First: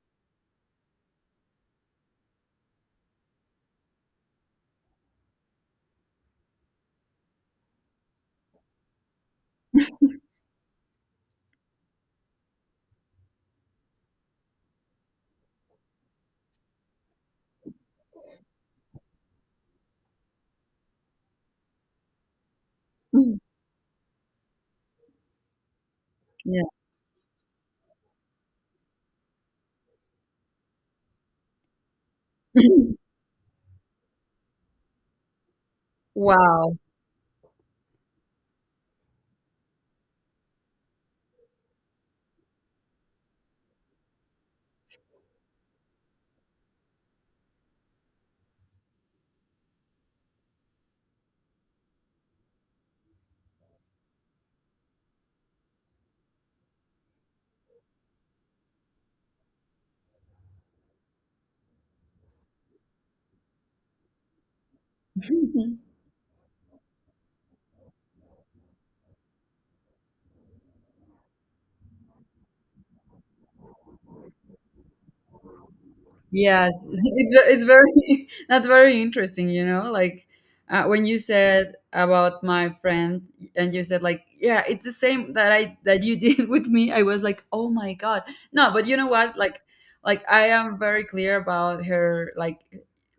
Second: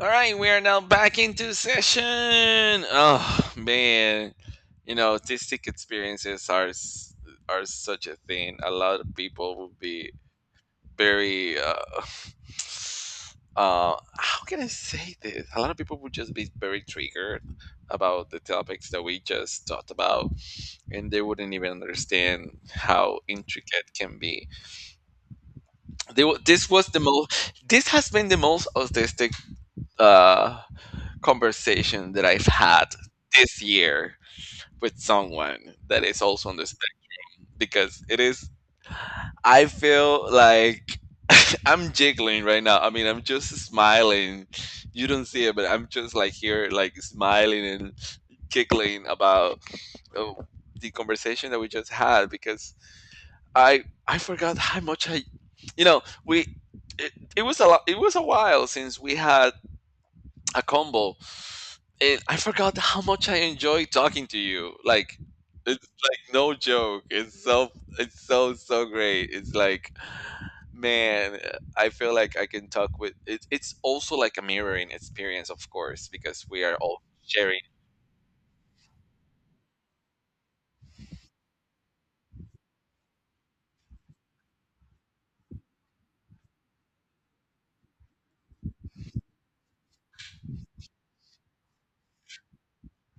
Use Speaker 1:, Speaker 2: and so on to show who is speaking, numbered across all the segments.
Speaker 1: All right, we are now back into session. Oh man, you know, autistic experiences are such a thing. A lot of people will be very how can I say this? A lot of people would just be very triggered about the topics that we just talked about, and they wouldn't even understand how
Speaker 2: Mm.
Speaker 1: intricate can be. They, wa-
Speaker 2: Yeah.
Speaker 1: this was the most. This has been the most autistic uh conversation that I've had this year with someone that is also on this
Speaker 2: Wow.
Speaker 1: thing because it is, I feel like I'm jiggling right now. I mean, I'm just smiling. You don't see it, but I'm just like here, like smiling and giggling about uh, the conversation that we just had because I forgot how much I, you know, we it, it was a lot, it was a while since we had a combo and I forgot how much I enjoy talking to you. Like it's like no joke. It's so great. It's like man, I feel like I can talk with it. It's also like a mirroring experience of course because we are
Speaker 2: Yes.
Speaker 1: all
Speaker 2: it's ve-
Speaker 1: sharing
Speaker 2: it's very that's very interesting, you know, like when you said about my friend, and you said like, yeah, it's the same that you did with me. I was like, "Oh my God." No, but you know what? Like I am very clear about her, like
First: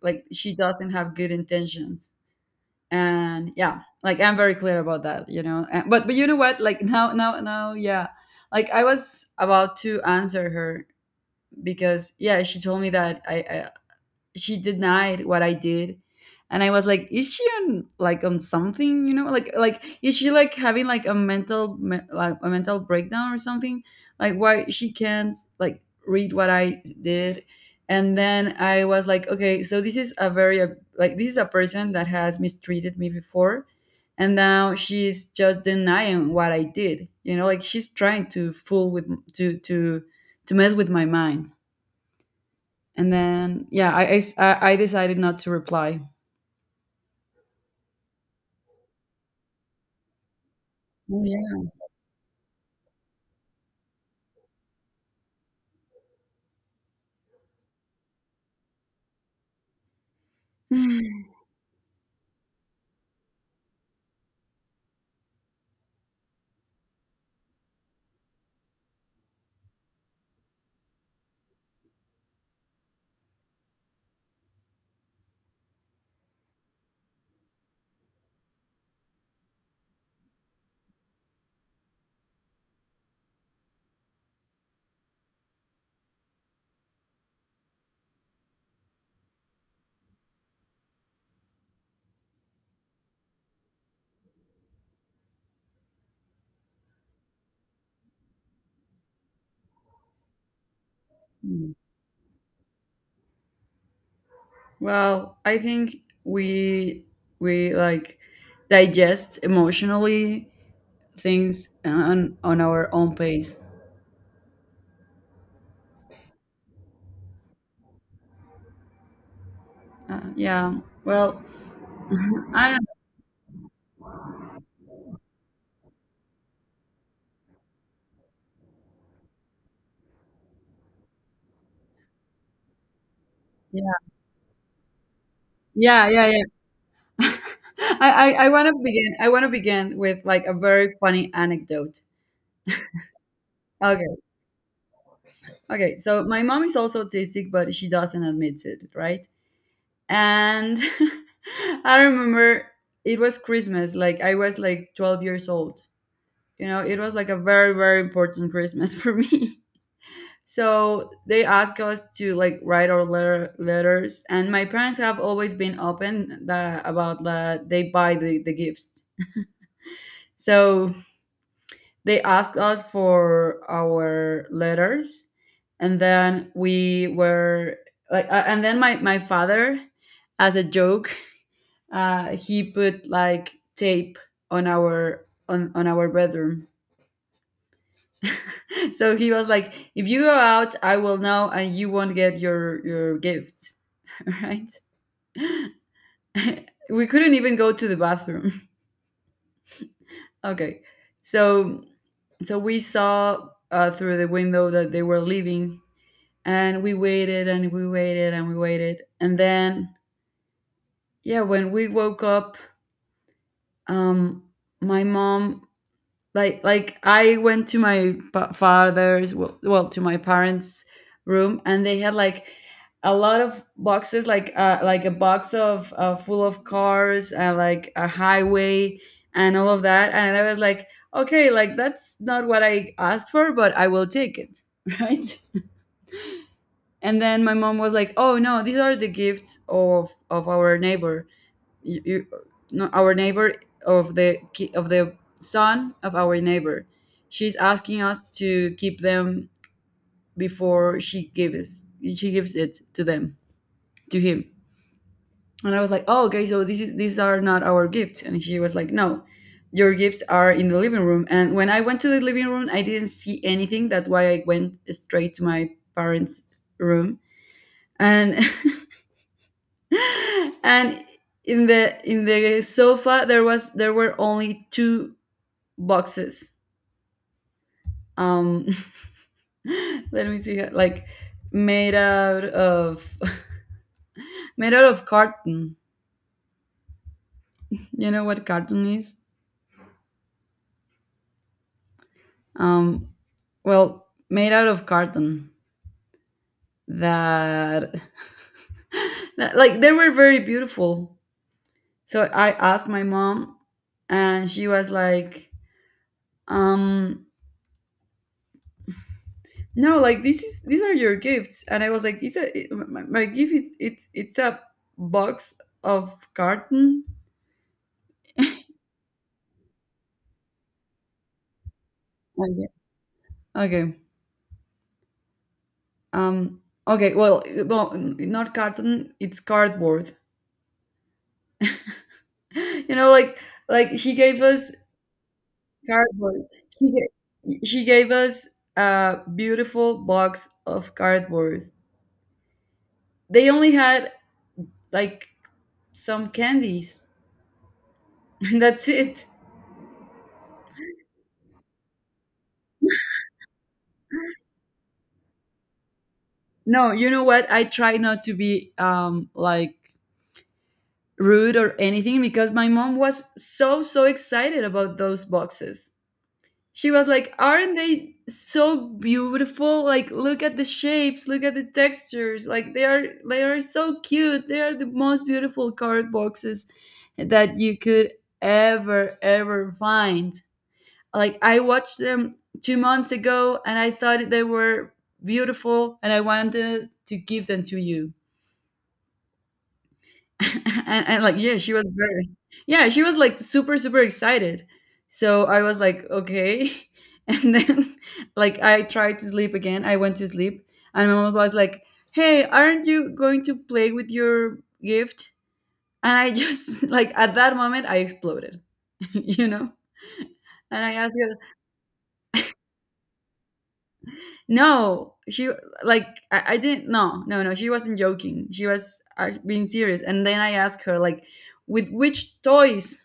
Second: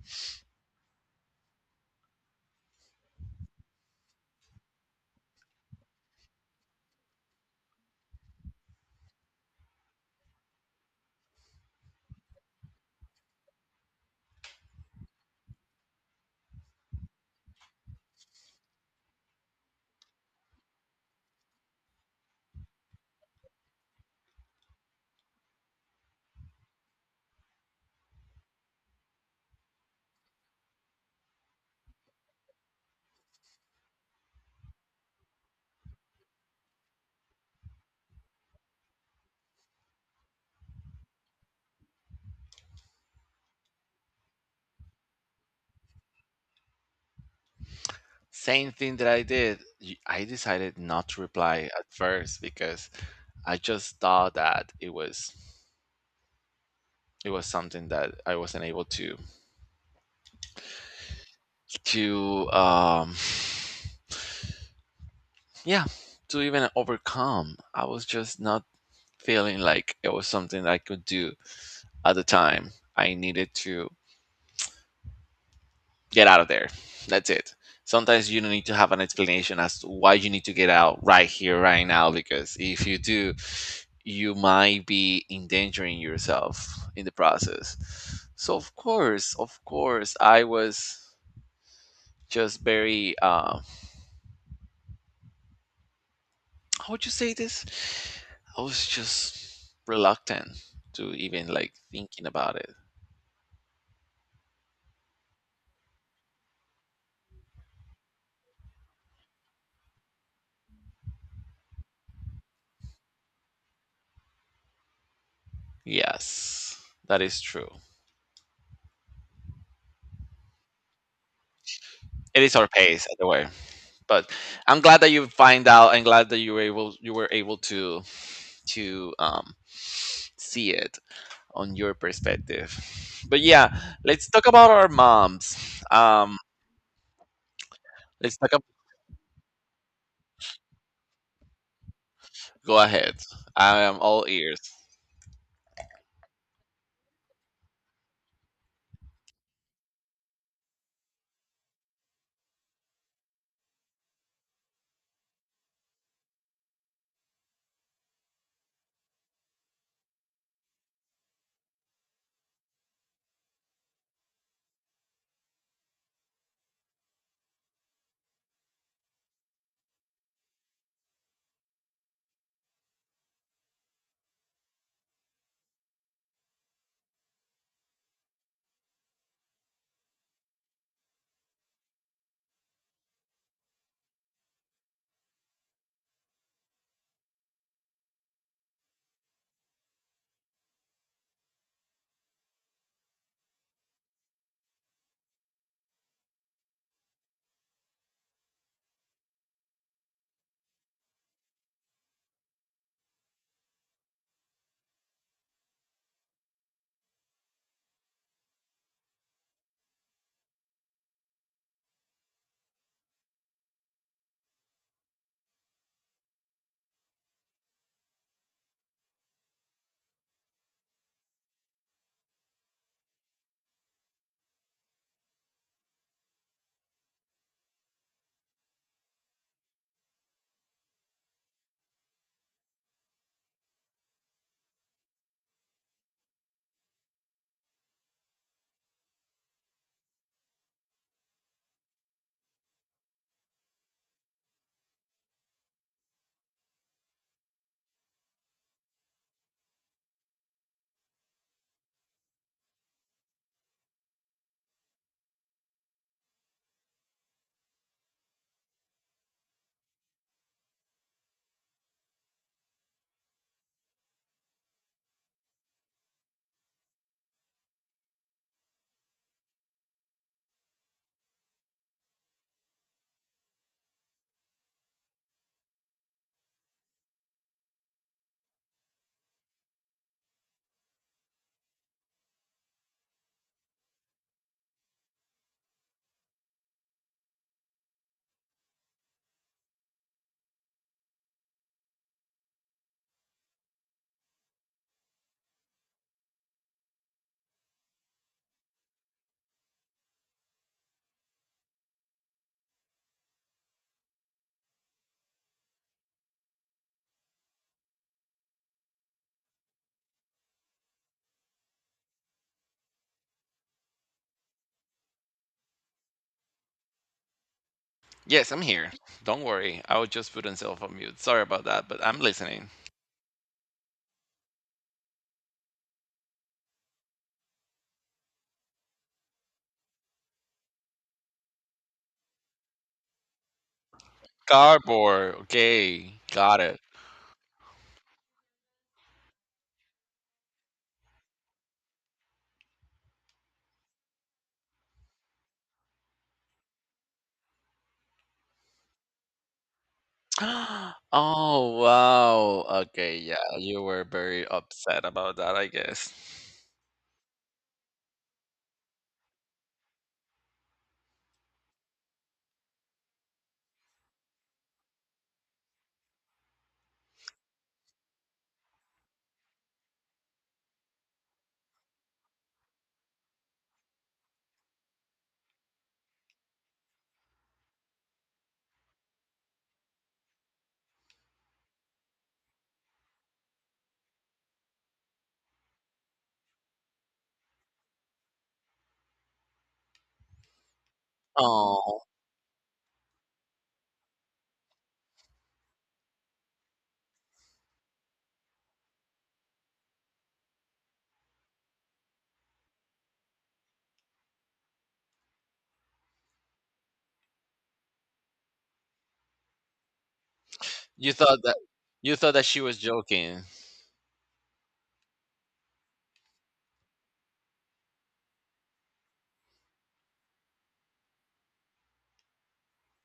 Speaker 2: like she doesn't have good intentions. And yeah, like, I'm very clear about that, you know, and, but you know what, like, now, yeah, like, I was about to answer her, because yeah, she told me that she denied what I did. And I was like, is she on, like, on something, you know? Like, is she like having like a mental like a mental breakdown or something? Like, why she can't like read what I did? And then I was like, okay, so this is a very like this is a person that has mistreated me before, and now she's just denying what I did. You know, like, she's trying to fool with to to to mess with my mind. And then, yeah, I decided not to reply.
Speaker 1: same thing that I did. I decided not
Speaker 2: Oh
Speaker 1: to
Speaker 2: yeah.
Speaker 1: reply at first because I just thought that it was something that I wasn't able to to um Yeah, to even overcome. I was just not feeling like it was something that I could do at the time. I needed to get out of there. That's it. Sometimes you don't need to have an explanation as to why you need to get out right here, right now, because if you do, you might be endangering yourself in the process. So, of course, I was just very, how would you say this? I was just reluctant to even like thinking about it.
Speaker 2: Well, I think we we like digest emotionally things on our own pace.
Speaker 1: Yes, that is true.
Speaker 2: Yeah. Well,
Speaker 1: It is our
Speaker 2: I don't know.
Speaker 1: pace either way. But I'm glad that you find out and glad that you were able to see it on your perspective. But yeah,
Speaker 2: Yeah.
Speaker 1: let's talk about our moms.
Speaker 2: Yeah. Yeah.
Speaker 1: Um
Speaker 2: Yeah. I
Speaker 1: let's
Speaker 2: I, I
Speaker 1: talk about
Speaker 2: want to begin. I want to begin with like a very funny anecdote.
Speaker 1: go ahead. I am
Speaker 2: Okay.
Speaker 1: all ears.
Speaker 2: Okay. So my mom is also autistic, but she doesn't admit it, right? And I remember, it was Christmas, like I was like 12 years old. You know, it was like a very, very important Christmas for me. So they asked us to like write our letters, and my parents have always been open about that they buy the gifts. So they asked us for our letters, and then we were like, and then my father, as a joke, he put like tape on our bedroom. So he was like, if you go out, I will know and you won't get your gifts. Right? We couldn't even go to the bathroom. Okay. So, we saw, through the window, that they were leaving, and we waited and we waited and we waited, and then, yeah, when we woke up, um my mom, like I went to my father's, well, to my parents' room, and they had like a lot of boxes, like, like a box of, full of cars, like a highway and all of that. And I was like, okay, like, that's not what I asked for, but I will take it. Right. And then my mom was like, oh no, these are the gifts of our neighbor. You, no, our neighbor, of the of the son of our neighbor. She's asking us to keep them before she gives it to them, to him. And I was like, oh, okay, so this is these are not our gifts. And she was like, no, your gifts are in the living room. And when I went to the living room, I didn't see anything. That's why I went straight to my parents' room. And and in the sofa, there were only two boxes. Um, let me see, like, made out of made out of carton. You know what carton is? Um, well, made out of carton. That, that, like, they were very beautiful. So I asked my mom, and she was like, um, "No, like this is these are your gifts." And I was like, "It's my gift. It's a box of carton."
Speaker 1: Yes, I'm here. Don't worry. I was just put myself on mute. Sorry about that, but I'm
Speaker 2: Okay.
Speaker 1: listening.
Speaker 2: Okay. Um, okay, well, no, not carton, it's cardboard. You know, like she gave us
Speaker 1: Cardboard. Okay,
Speaker 2: cardboard.
Speaker 1: got it.
Speaker 2: She gave us a beautiful box of cardboard. They only had like some candies. That's it.
Speaker 1: Oh, wow. Okay, yeah, you were very upset about that, I guess.
Speaker 2: No, you know what? I try not to be like rude or anything, because my mom was so so excited about those boxes. She was like, aren't they so beautiful? Like, look at the shapes, look at the textures. Like, they are so cute. They are the most beautiful card boxes that you could ever ever find. Like, I watched them 2 months ago, and I thought they were beautiful, and I wanted to give them to you. And, like, yeah, she was
Speaker 1: Oh,
Speaker 2: very yeah, she was like super, super excited. So I was like, "Okay." And then, like, I tried to sleep again. I went to sleep, and my mom was like, "Hey, aren't you going to play with your gift?" And I just like, at that moment, I exploded, you know? And I
Speaker 1: you
Speaker 2: asked her,
Speaker 1: thought that you thought that she was joking.
Speaker 2: no, she, like, I didn't, no, no, no, she wasn't joking. She was, being serious. And then I asked her, like, "With which toys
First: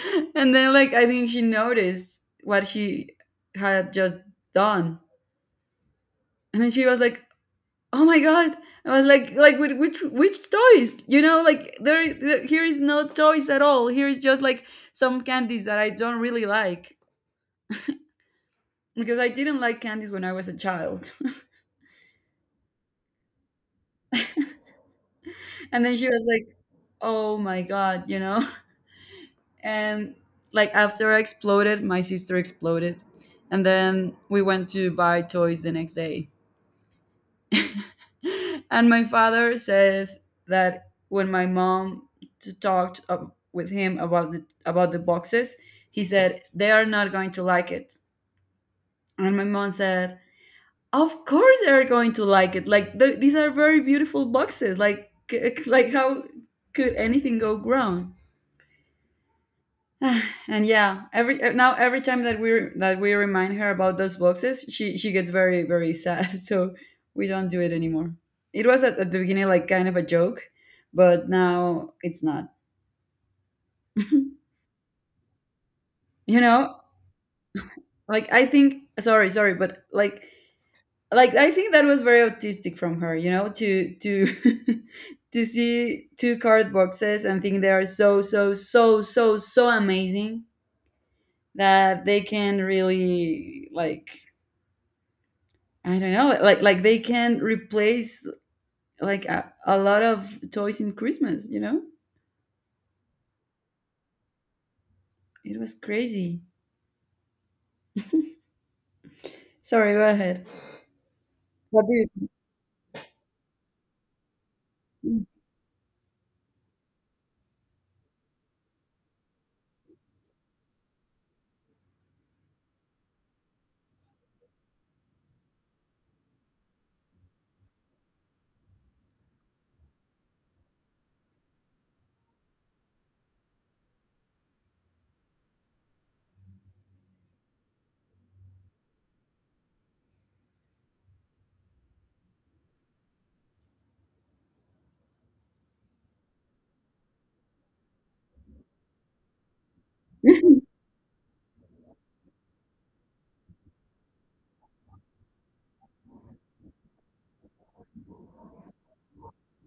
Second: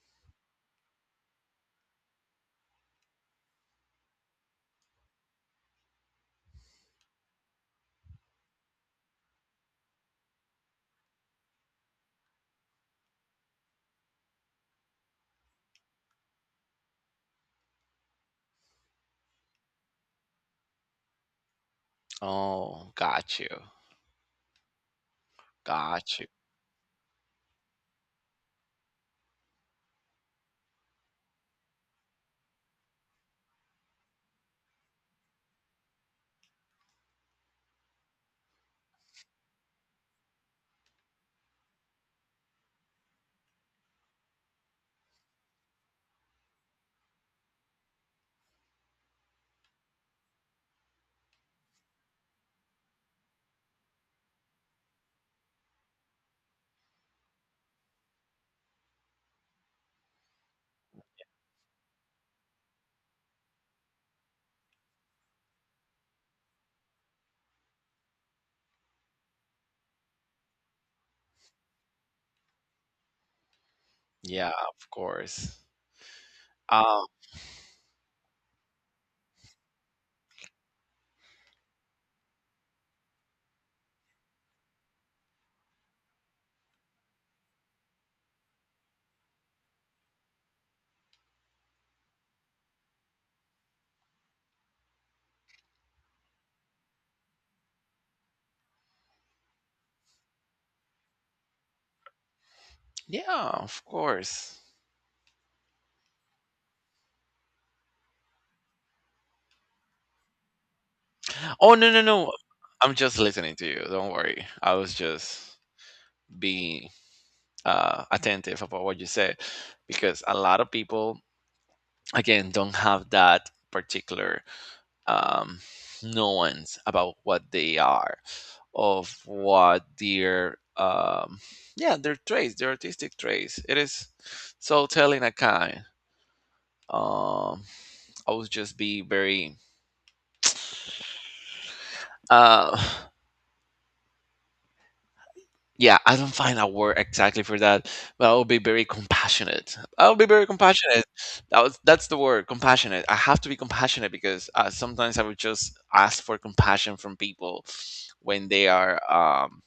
Speaker 2: and then like I think she noticed what she had just done, and then she was like, "Oh my god!" I was like, "Like, with which toys? You know, like, here is no toys at all. Here is just like some candies that I don't really like because I didn't like candies when I was a child."
Speaker 1: Oh, got you.
Speaker 2: And then she
Speaker 1: Got
Speaker 2: was
Speaker 1: you.
Speaker 2: like, "Oh my god!" You know, and like, after I exploded, my sister exploded, and then we went to buy toys the next day. And my father says that when my mom talked, with him about the boxes, he said they are not going to like it. And my mom said, "Of course they are going to like it. Like, these are very beautiful boxes. Like, like, how could anything go wrong?" And yeah, every now every time that we remind her about those boxes, she gets very very sad. So we don't do it anymore. It was, at the beginning, like, kind of a joke, but now it's not. You
Speaker 1: Yeah, of course.
Speaker 2: know,
Speaker 1: Um,
Speaker 2: like, I think, sorry, sorry, but like, I think that was very autistic from her, you know, to to see two card boxes and think they are so so so so so amazing that they can really like, I don't know, like they can replace like a lot of toys in Christmas, you know?
Speaker 1: yeah, of course.
Speaker 2: It was crazy. Sorry, go ahead.
Speaker 1: Oh,
Speaker 2: What
Speaker 1: no, no,
Speaker 2: do
Speaker 1: no. I'm just listening to you. Don't worry. I was
Speaker 2: you
Speaker 1: just being attentive about what you said because a lot of people again don't have that particular um, nuance about what they are of what their yeah, their traits, their artistic traits. It is so telling a kind. Um, i would just be very uh, yeah, I don't find a word exactly for that, but I will be very compassionate. I will be very compassionate. That's the word, compassionate. I have to be compassionate because sometimes I would just ask for compassion from people when they are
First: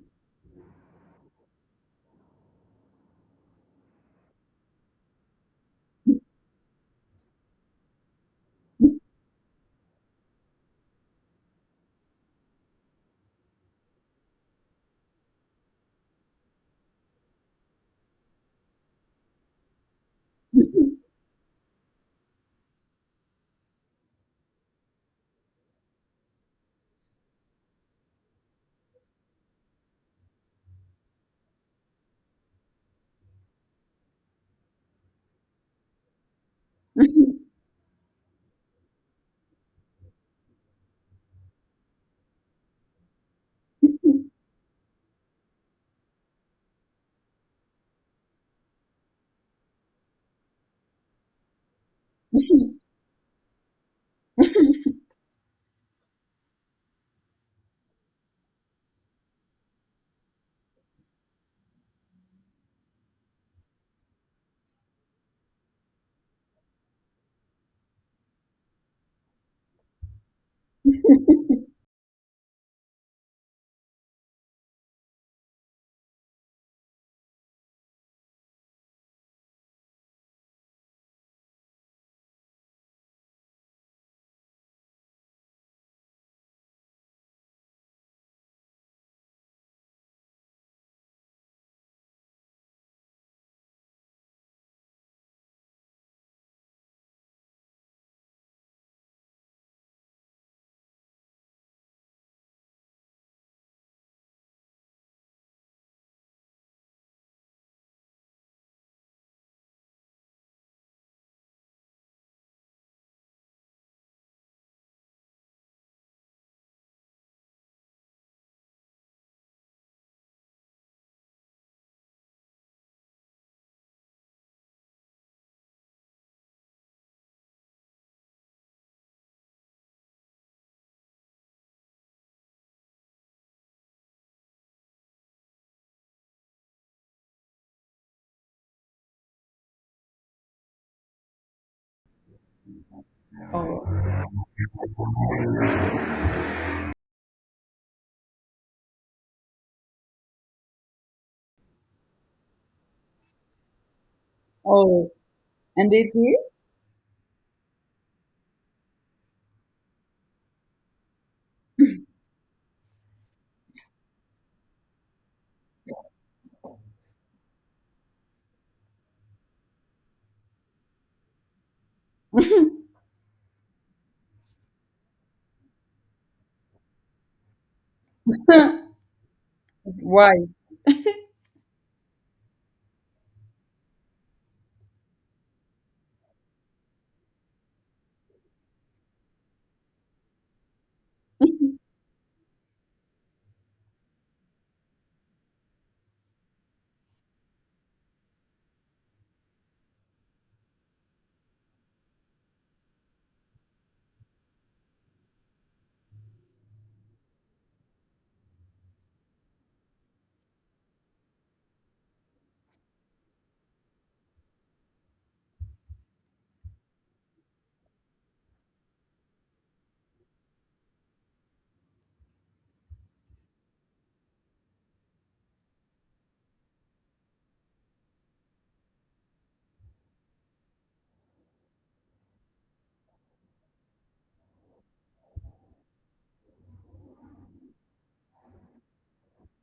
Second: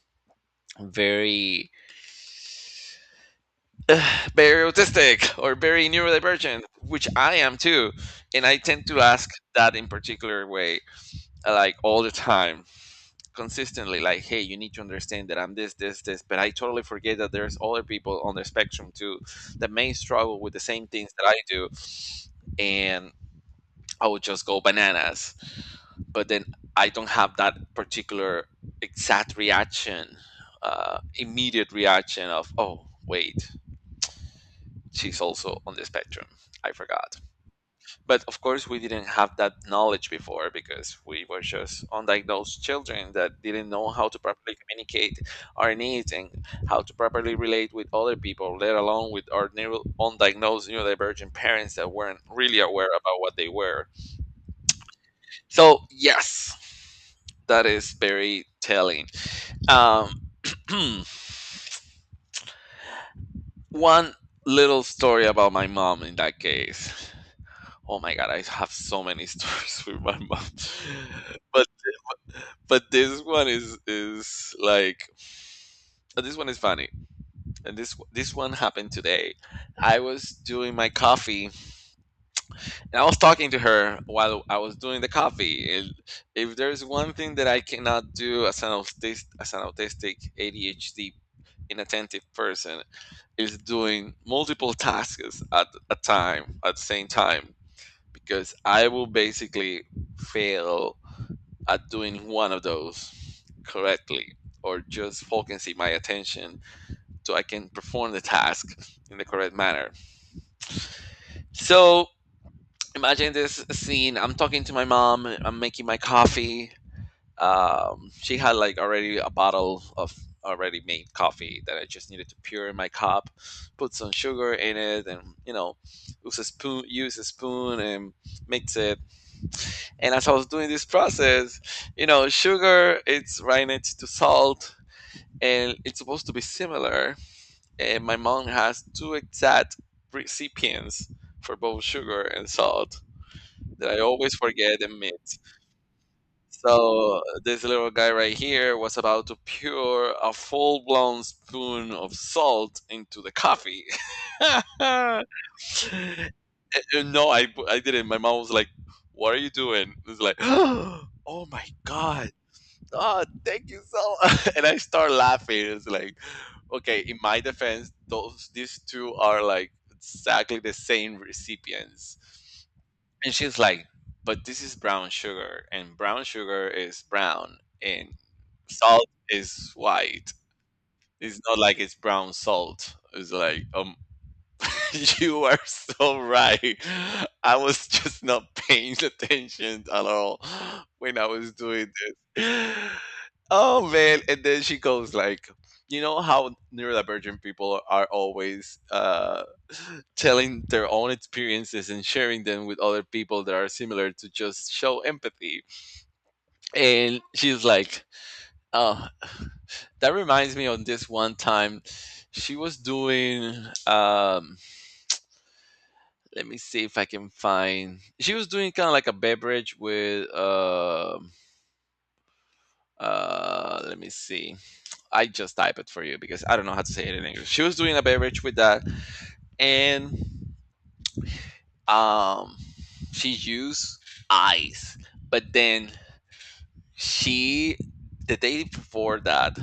Speaker 1: very very autistic or very neurodivergent, which I am too, and I tend to ask that in particular way like all the time. Consistently like, hey, you need to understand that I'm this, but I totally forget that there's other people on the spectrum too that may struggle with the same things that I do, and I would just go bananas. But then I don't have that particular exact reaction, immediate reaction of, oh wait, she's also on the spectrum. I forgot. But of course, we didn't have that knowledge before because we were just undiagnosed children that didn't know how to properly communicate our needs and how to properly relate with other people, let alone with our undiagnosed neurodivergent parents that weren't really aware about what they were. So, yes, that is very telling. Um, one little story about my mom in that case. Oh my god, I have so many stories with my mom. But but this one is like this one is funny and this one happened today. I was doing my coffee and I was talking to her while I was doing the coffee, and if there's one thing that I cannot do as an autistic ADHD inattentive person is doing multiple tasks at the same time, because I will basically fail at doing one of those correctly or just focusing my attention so I can perform the task in the correct manner. So imagine this scene. I'm talking to my mom, I'm making my coffee. She had like already a bottle of already made coffee that I just needed to pour in my cup, put some sugar in it, and you know, use a spoon, and mix it. And as I was doing this process, you know, sugar it's right next to salt, and it's supposed to be similar. And my mom has two exact recipients for both sugar and salt that I
Speaker 2: Oh,
Speaker 1: always forget and miss. So this little guy right here was about to pour a full-blown spoon of salt into the coffee.
Speaker 2: oh, and they did?
Speaker 1: No, I didn't. My mom was like, "What are you doing?" It's like, "Oh my god!" Oh, thank you so much. And I start laughing. It's like, okay, in my defense, those these two are like exactly the same recipients. And she's like, but this is brown sugar, and brown sugar is brown, and salt is white.
Speaker 2: Why?
Speaker 1: It's not like it's brown salt. It's like, you are so right. I was just not paying attention at all when I was doing this. Oh man, and then she goes like, you know how neurodivergent people are always telling their own experiences and sharing them with other people that are similar to just show empathy. And she's like, oh, that reminds me of this one time she was doing um let me see if I can find. She was doing kind of like a beverage with. Let me see. I just type it for you because I don't know how to say it in English. She was doing a beverage with that, and um, she used ice, but then she the day before that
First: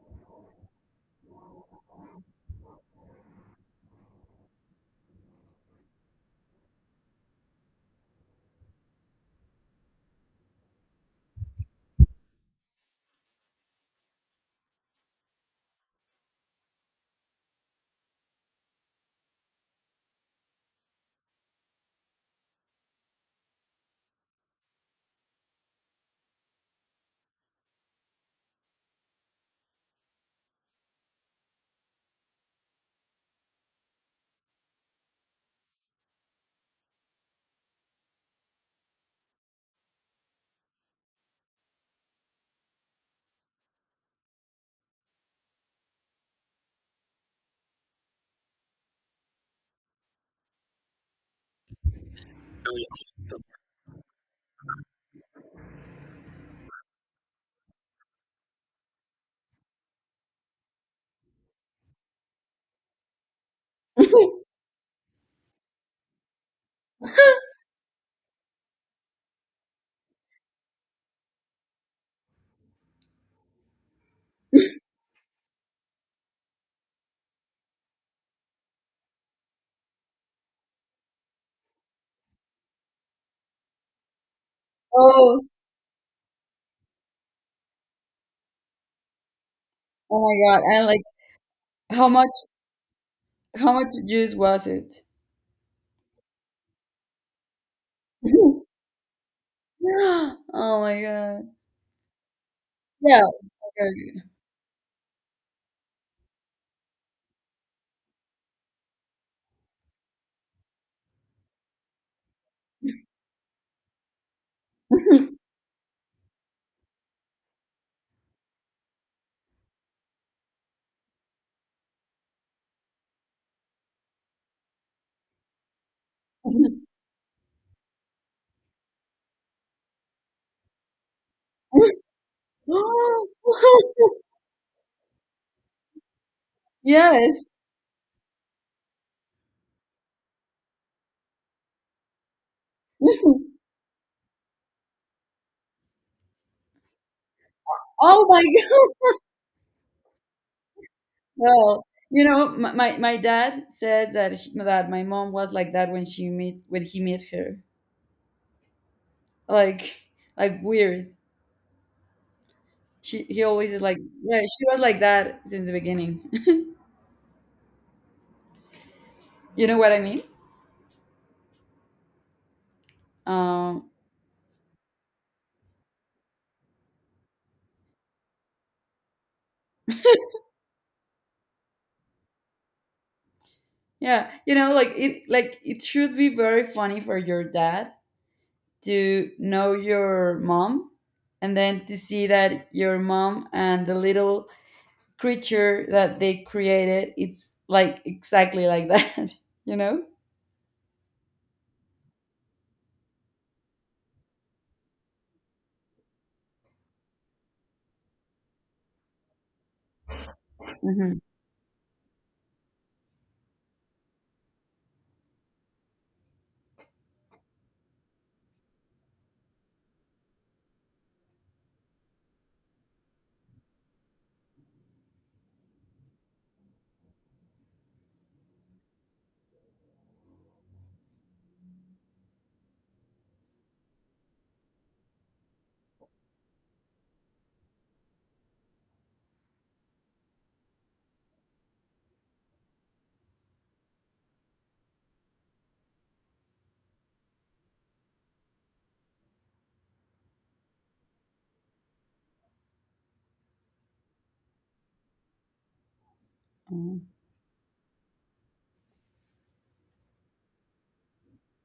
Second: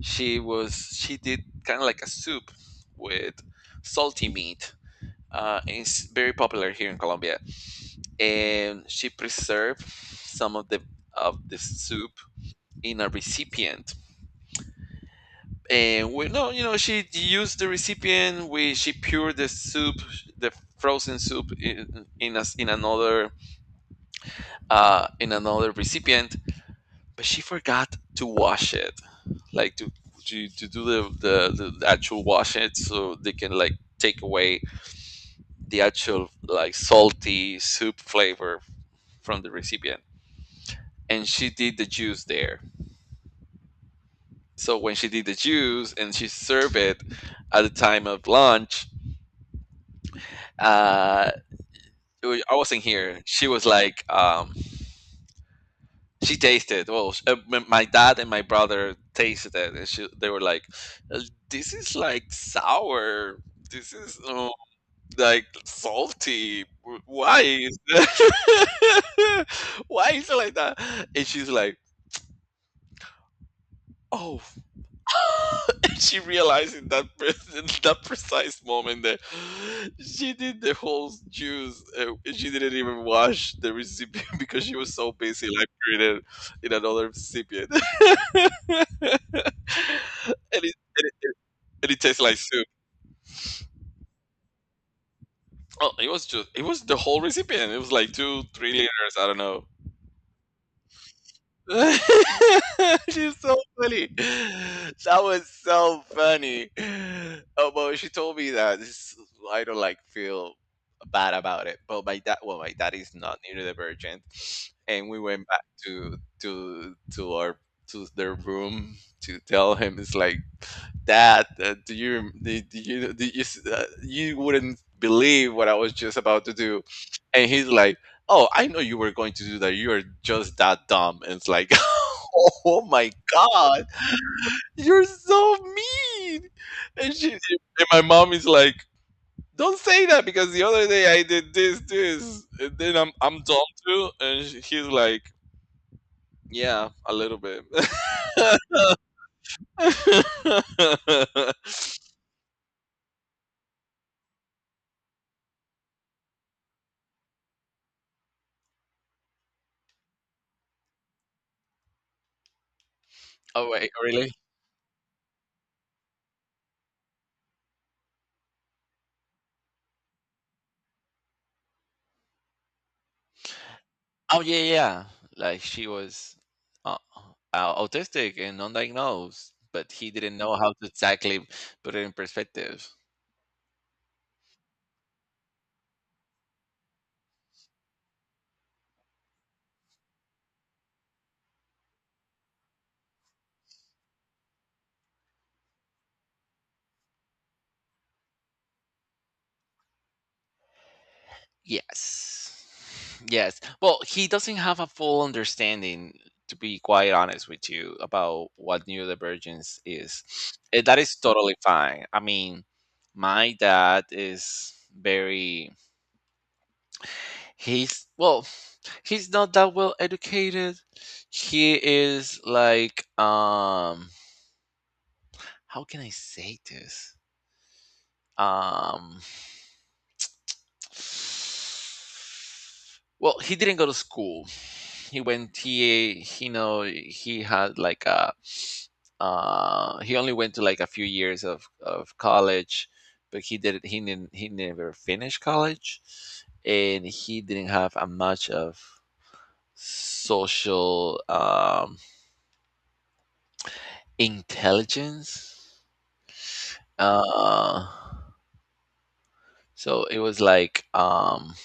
Speaker 1: she did kind of like a soup with salty meat. It's very popular here in Colombia, and she preserved some of the soup in a recipient. And we no, you know, she used the recipient. We She poured the soup, the frozen soup, in another recipient. But she forgot to wash it, like to do the actual wash it, so they can like take away the actual like salty soup flavor from the recipient. And she did the juice there. So when she did the juice and she served it at the time of lunch, uh, I wasn't here. She was like, she tasted. Well, sh- my dad and my brother tasted it, and they were like, "Uh, this is like sour. This is like salty. Why is why is it like that?" And she's like, "Oh" she realized in that precise moment that she did the whole juice. She didn't even wash the recipient because she was so
Speaker 2: Oh,
Speaker 1: busy like creating in another recipient. It, and,
Speaker 2: oh my God.
Speaker 1: it,
Speaker 2: And like,
Speaker 1: it- and it
Speaker 2: how
Speaker 1: tastes
Speaker 2: much
Speaker 1: like soup.
Speaker 2: how much juice was it?
Speaker 1: Oh, it was just it was the whole recipient. It was like two, three liters. I don't know.
Speaker 2: Oh my God. Yeah.
Speaker 1: She's so funny.
Speaker 2: Okay.
Speaker 1: That was so funny. Oh, well, she told me that. I don't like feel bad about it. But my dad, well, my dad is not neurodivergent, and we went back to our to their room to tell him. It's like, Dad, do you did you you wouldn't believe what I was just about to do, and he's like, oh, I know you were going to do that. You are just that dumb. And it's like, oh my God, you're so mean. And
Speaker 2: Yes.
Speaker 1: my mom is like, don't say that because the other day I did this. And then I'm dumb too. And he's like, yeah, a little bit.
Speaker 2: Oh my god. Well, you know, my dad says that sh that my mom was like that when she meet when he met her, like, weird. She he
Speaker 1: Oh,
Speaker 2: always is
Speaker 1: wait,
Speaker 2: like,
Speaker 1: really?
Speaker 2: yeah, she was like that since the beginning. You know what I mean. um
Speaker 1: Oh yeah, yeah. Like she was uh, autistic and undiagnosed, but he didn't know how to exactly put it in perspective.
Speaker 2: yeah, you know, like, it like it should be very funny for your dad to know your mom, and then to see that your mom and the little creature that they created, it's like exactly like that. You know.
Speaker 1: Yes, yes. Well, he doesn't have a full understanding, to be quite honest with you, about what neurodivergence is. And that is
Speaker 2: Hmm.
Speaker 1: totally fine. I mean, my dad is very He's well, he's not that well educated. He is like how can I say this? Um Well, he didn't go to school. He went he know he had like a he only went to like a few years of college, but he never finished college, and he didn't have a much of social intelligence.
Speaker 2: Hmm.
Speaker 1: Uh, so it was like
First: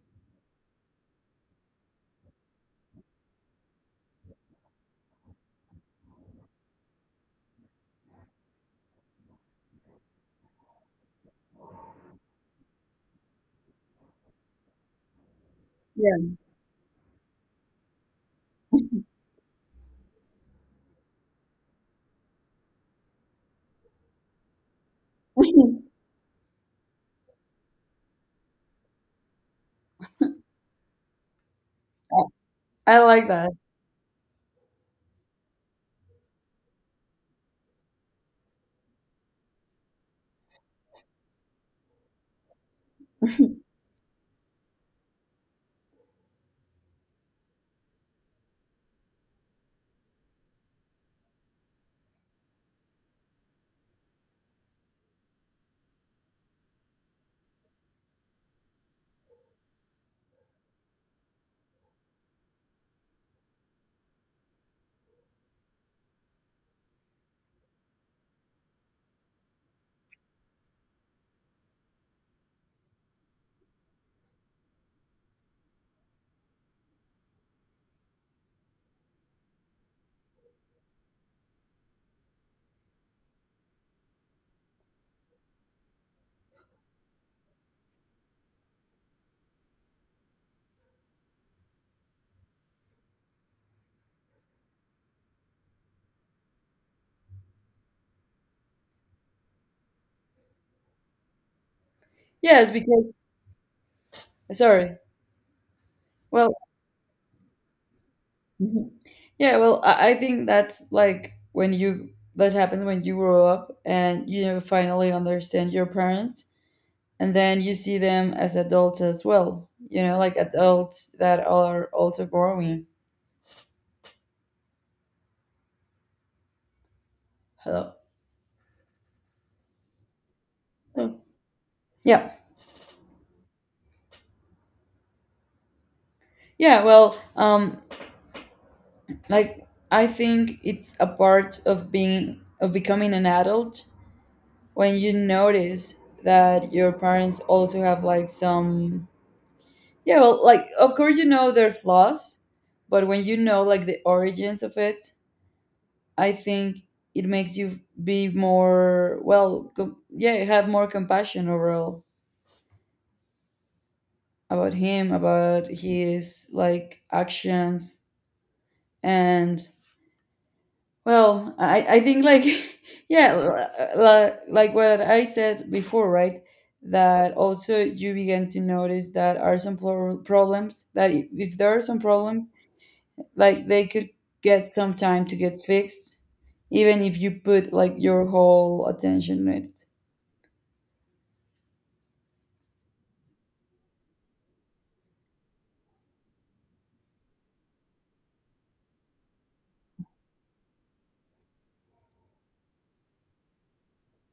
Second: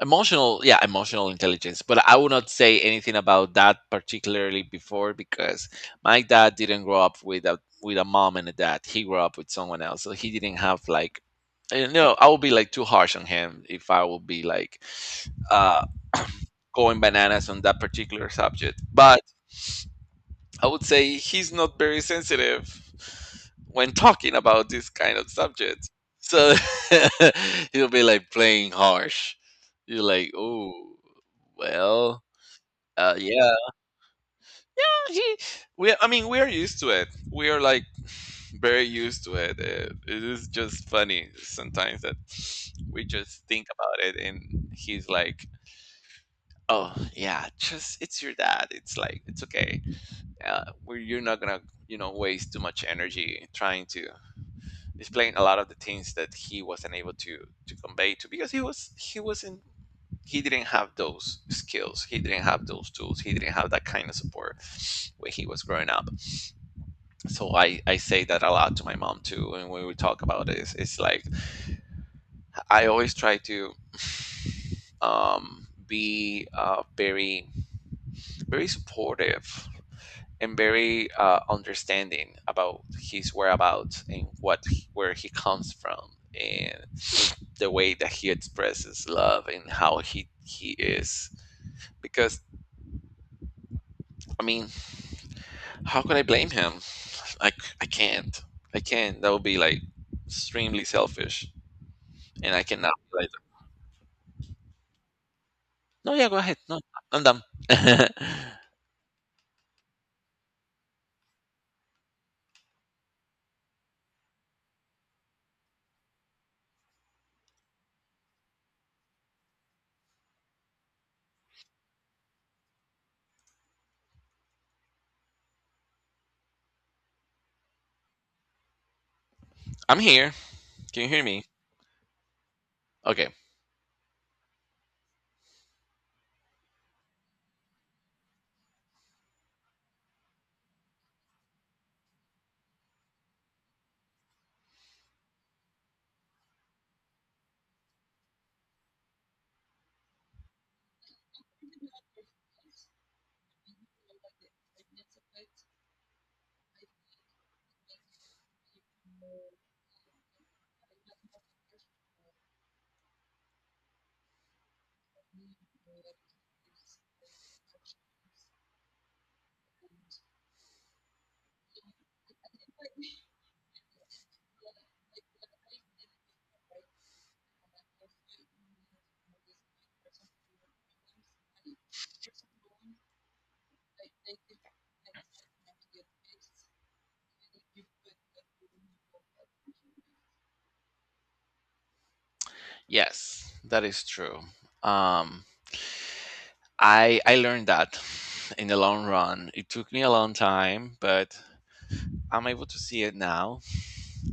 Speaker 1: emotional, yeah, emotional intelligence. But I would not say anything about that particularly before, because my dad didn't grow up with a mom and a dad. He grew up with someone else, so he didn't have like. I would be like too harsh on him if I would be like uh,
Speaker 2: Yeah.
Speaker 1: going bananas on that particular subject. But I would say he's not very sensitive when talking about this kind of subject. So he'll be like playing harsh. You're like, oh,
Speaker 2: i
Speaker 1: well,
Speaker 2: I like
Speaker 1: yeah.
Speaker 2: that.
Speaker 1: He- we, I mean, we are used to it. We are like very used to it. It is just funny sometimes that we just think about it, and he's like, oh, yeah, just it's your dad. It's like it's okay, where you're not gonna waste too much energy trying to explain a lot of the things that he wasn't able to convey to, because he didn't have those skills, he didn't have those tools, he didn't have that kind of support when he was growing up. So I say that a lot to my mom too, and when we talk about this, it's like I always try to be, very very supportive, and very understanding about his whereabouts and where he comes from, and the way that he expresses love and how he is. Because, I mean, how could I blame him? Like, i can't I can't. That would be like extremely selfish, and I
Speaker 2: Yes,
Speaker 1: cannot be
Speaker 2: because,
Speaker 1: like—
Speaker 2: sorry,
Speaker 1: No, yeah, go
Speaker 2: well.
Speaker 1: ahead, no, I'm done.
Speaker 2: Mhm. Yeah, well, I think that's like, when you that happens when you grow up, and you know, finally understand your parents, and then you see them as adults as well, you know, like, adults that are also growing. Hello.
Speaker 1: I'm here, can you
Speaker 2: Oh.
Speaker 1: hear me?
Speaker 2: Yeah,
Speaker 1: Okay.
Speaker 2: yeah, well, um, like, I think it's a part of becoming an adult, when you notice that your parents also have like some, yeah, well, like, of course, you know, their flaws, but when you know, like, the origins of it, I think, it makes you be more, well, yeah, have more compassion overall, about him, about his, like, actions. And, well, I think, like, yeah, like, what I said before, right? That also you begin to notice that are some problems, that if there are some problems, like, they could get some time to get fixed, even if you put like your whole attention in
Speaker 1: Yes, that is true. um I learned that in the long run. It took me a long time, but I'm able to see it now,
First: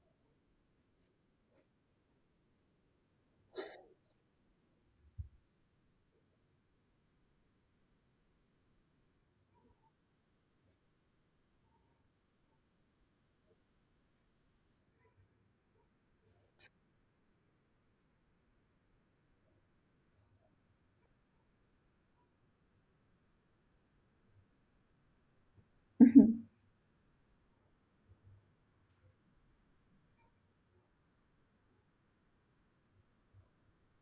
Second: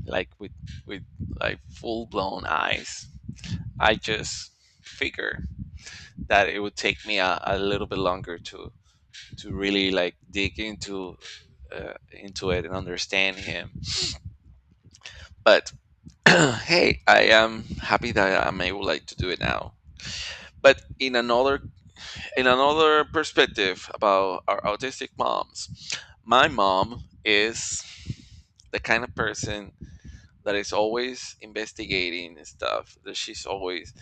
Speaker 1: like with like full blown eyes. I just figure that it would take me a little bit longer to really like dig into, into it and understand him. But hey, I am happy that I'm able like to do it now. But in another perspective about our autistic moms, my mom is the kind of person that is always investigating and stuff. That she's always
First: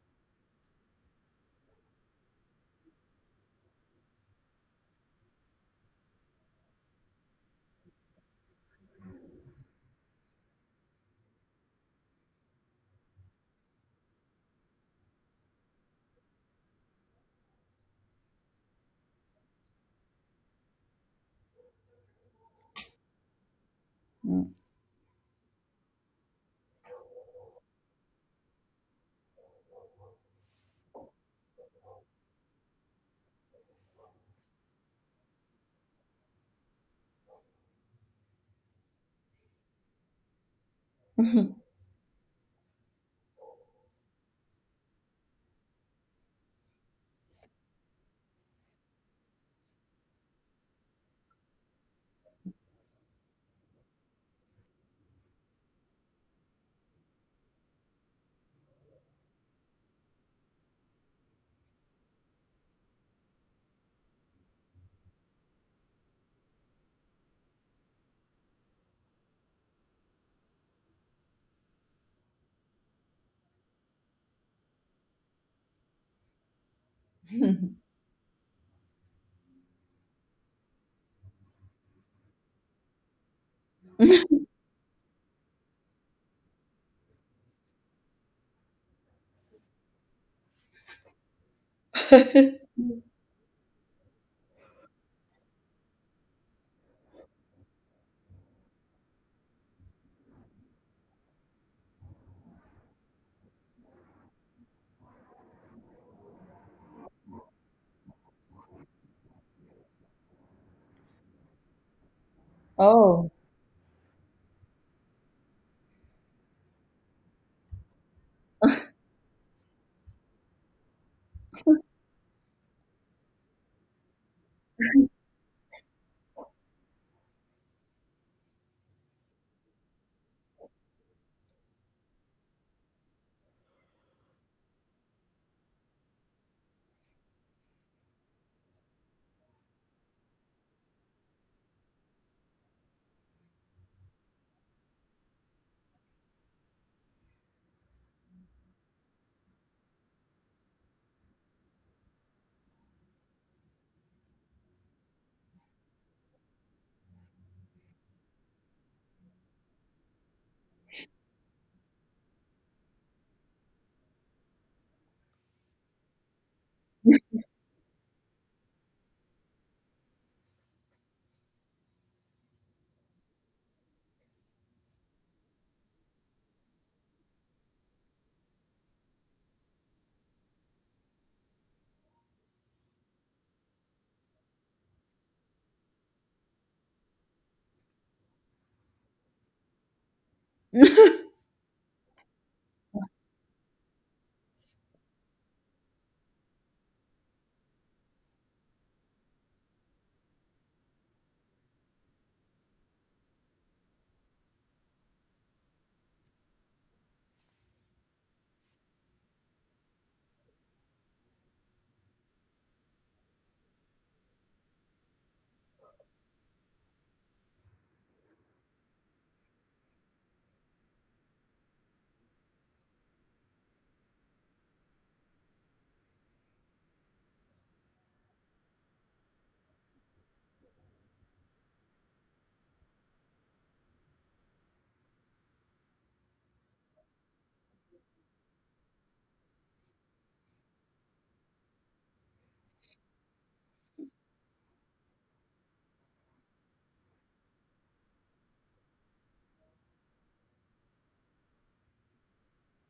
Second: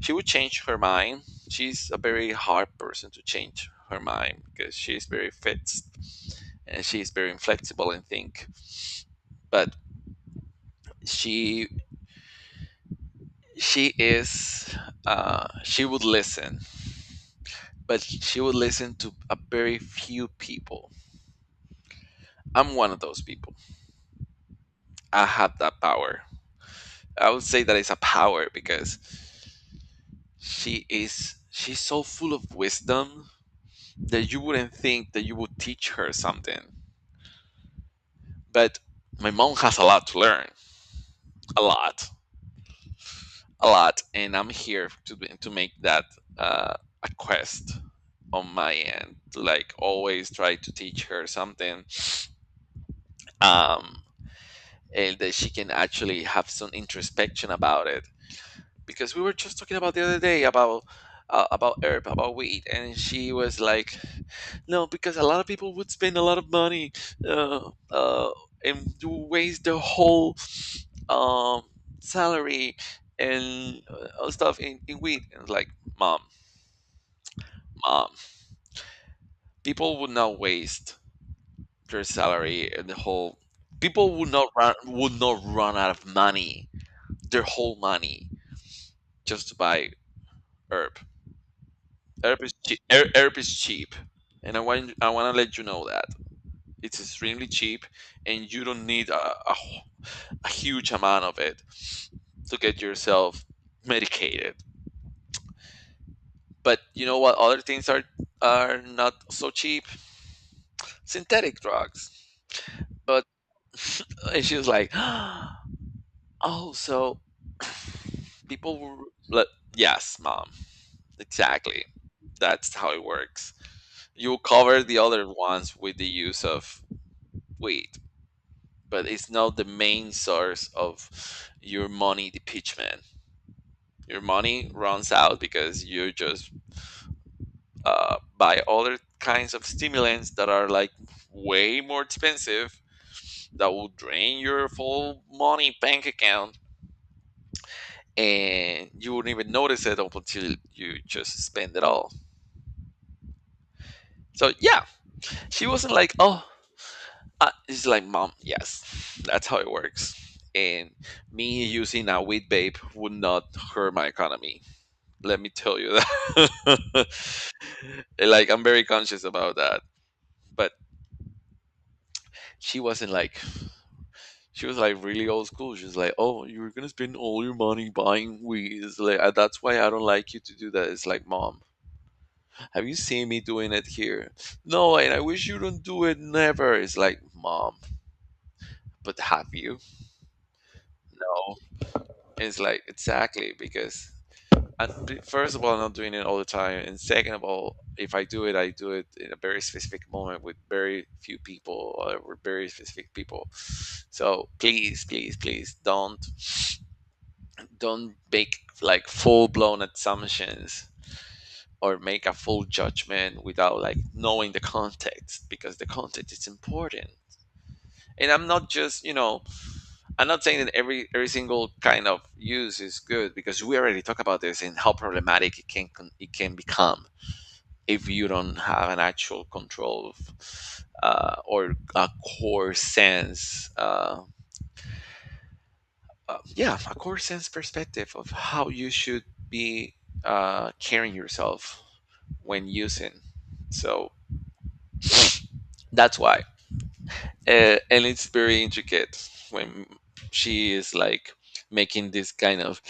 Speaker 1: she would change her mind. She's a very hard person to change her mind, because she's very fixed and she's very inflexible and think. But she she is she would listen, but she would listen to a very few people. I'm one of those people. I have that power. I would say that it's a power because she's so full of wisdom that you wouldn't think that you would teach her something. But my mom has a lot to learn, a lot, a lot, and I'm here to make that, uh, a quest on my end to like always try to teach her something, um, and that she can actually have some introspection about it, because we were just talking about the other day about, about herb, about weed, and she was like, no, because a lot of people would spend a lot of money, uh, uh, and do waste their whole, um, salary, and, stuff in weed, and like, mom, mom, people would not waste their salary and the whole— people would not run out of money, their whole money, just to buy herb. Europe is
Speaker 2: it.
Speaker 1: cheap. Europe is cheap, and I want to let you know that it's extremely cheap, and you don't need a huge amount of it to get yourself medicated. But you know what? Other things are not so cheap. Synthetic drugs. But
Speaker 2: Oh.
Speaker 1: and she was like, "Oh, so people were like, yes, mom, exactly. That's how it works. You cover the other ones with the use of weed." But it's not the main source of your money depletion. Your money runs out because you just buy other kinds of stimulants that are like way more expensive, that will drain your full money bank account, and you wouldn't even notice it up until you just spend it all. So yeah, she wasn't like, oh, it's like, mom. Yes, that's how it works. And me using a weed vape would not hurt my economy, let me tell you that. Like, I'm very conscious about that. But she wasn't like— she was like really old school. She was like, oh, you're gonna spend all your money buying weed. It's like, that's why I don't like you to do that." It's like, mom, have you seen me doing it here? No. And I wish you don't do it never. It's like, mom, but have you— No. It's like, exactly, because— And first of all, I'm not doing it all the time. And second of all, if I do it, I do it in a very specific moment with very few people or with very specific people. So please, please, please, don't make like full blown assumptions or make a full judgment without like knowing the context, because the context is important. And I'm not just, I'm not saying that every single kind of use is good, because we already talked about this and how problematic it can become if you don't have an actual control of, or a core sense, yeah, a core sense perspective of how you should be, carrying yourself when using. So that's why, and it's very intricate when she is like making this kind of,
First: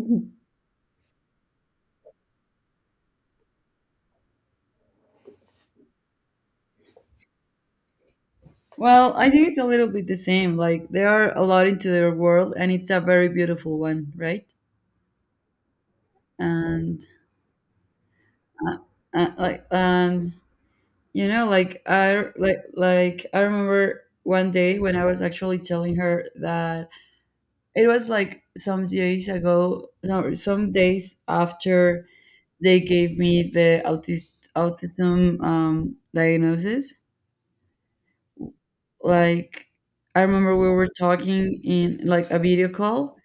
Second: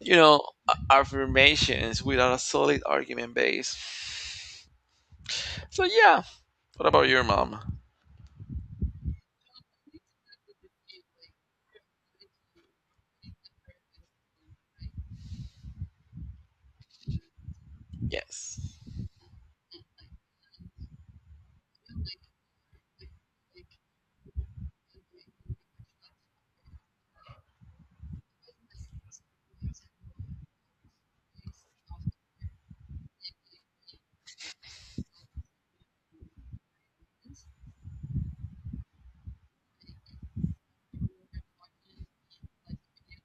Speaker 1: you know, affirmations without a solid argument base. So yeah, what about your mom?
Speaker 2: Well, I think it's a little bit the same. Like, they are a lot into their world, and it's a very beautiful one, right? And, uh,
Speaker 1: Yes.
Speaker 2: like, and you know, like, I like I remember one day when I was actually telling her that, it was like some days ago, no, some days after they gave me the autism, diagnosis. Like, I remember we were talking in like a video call,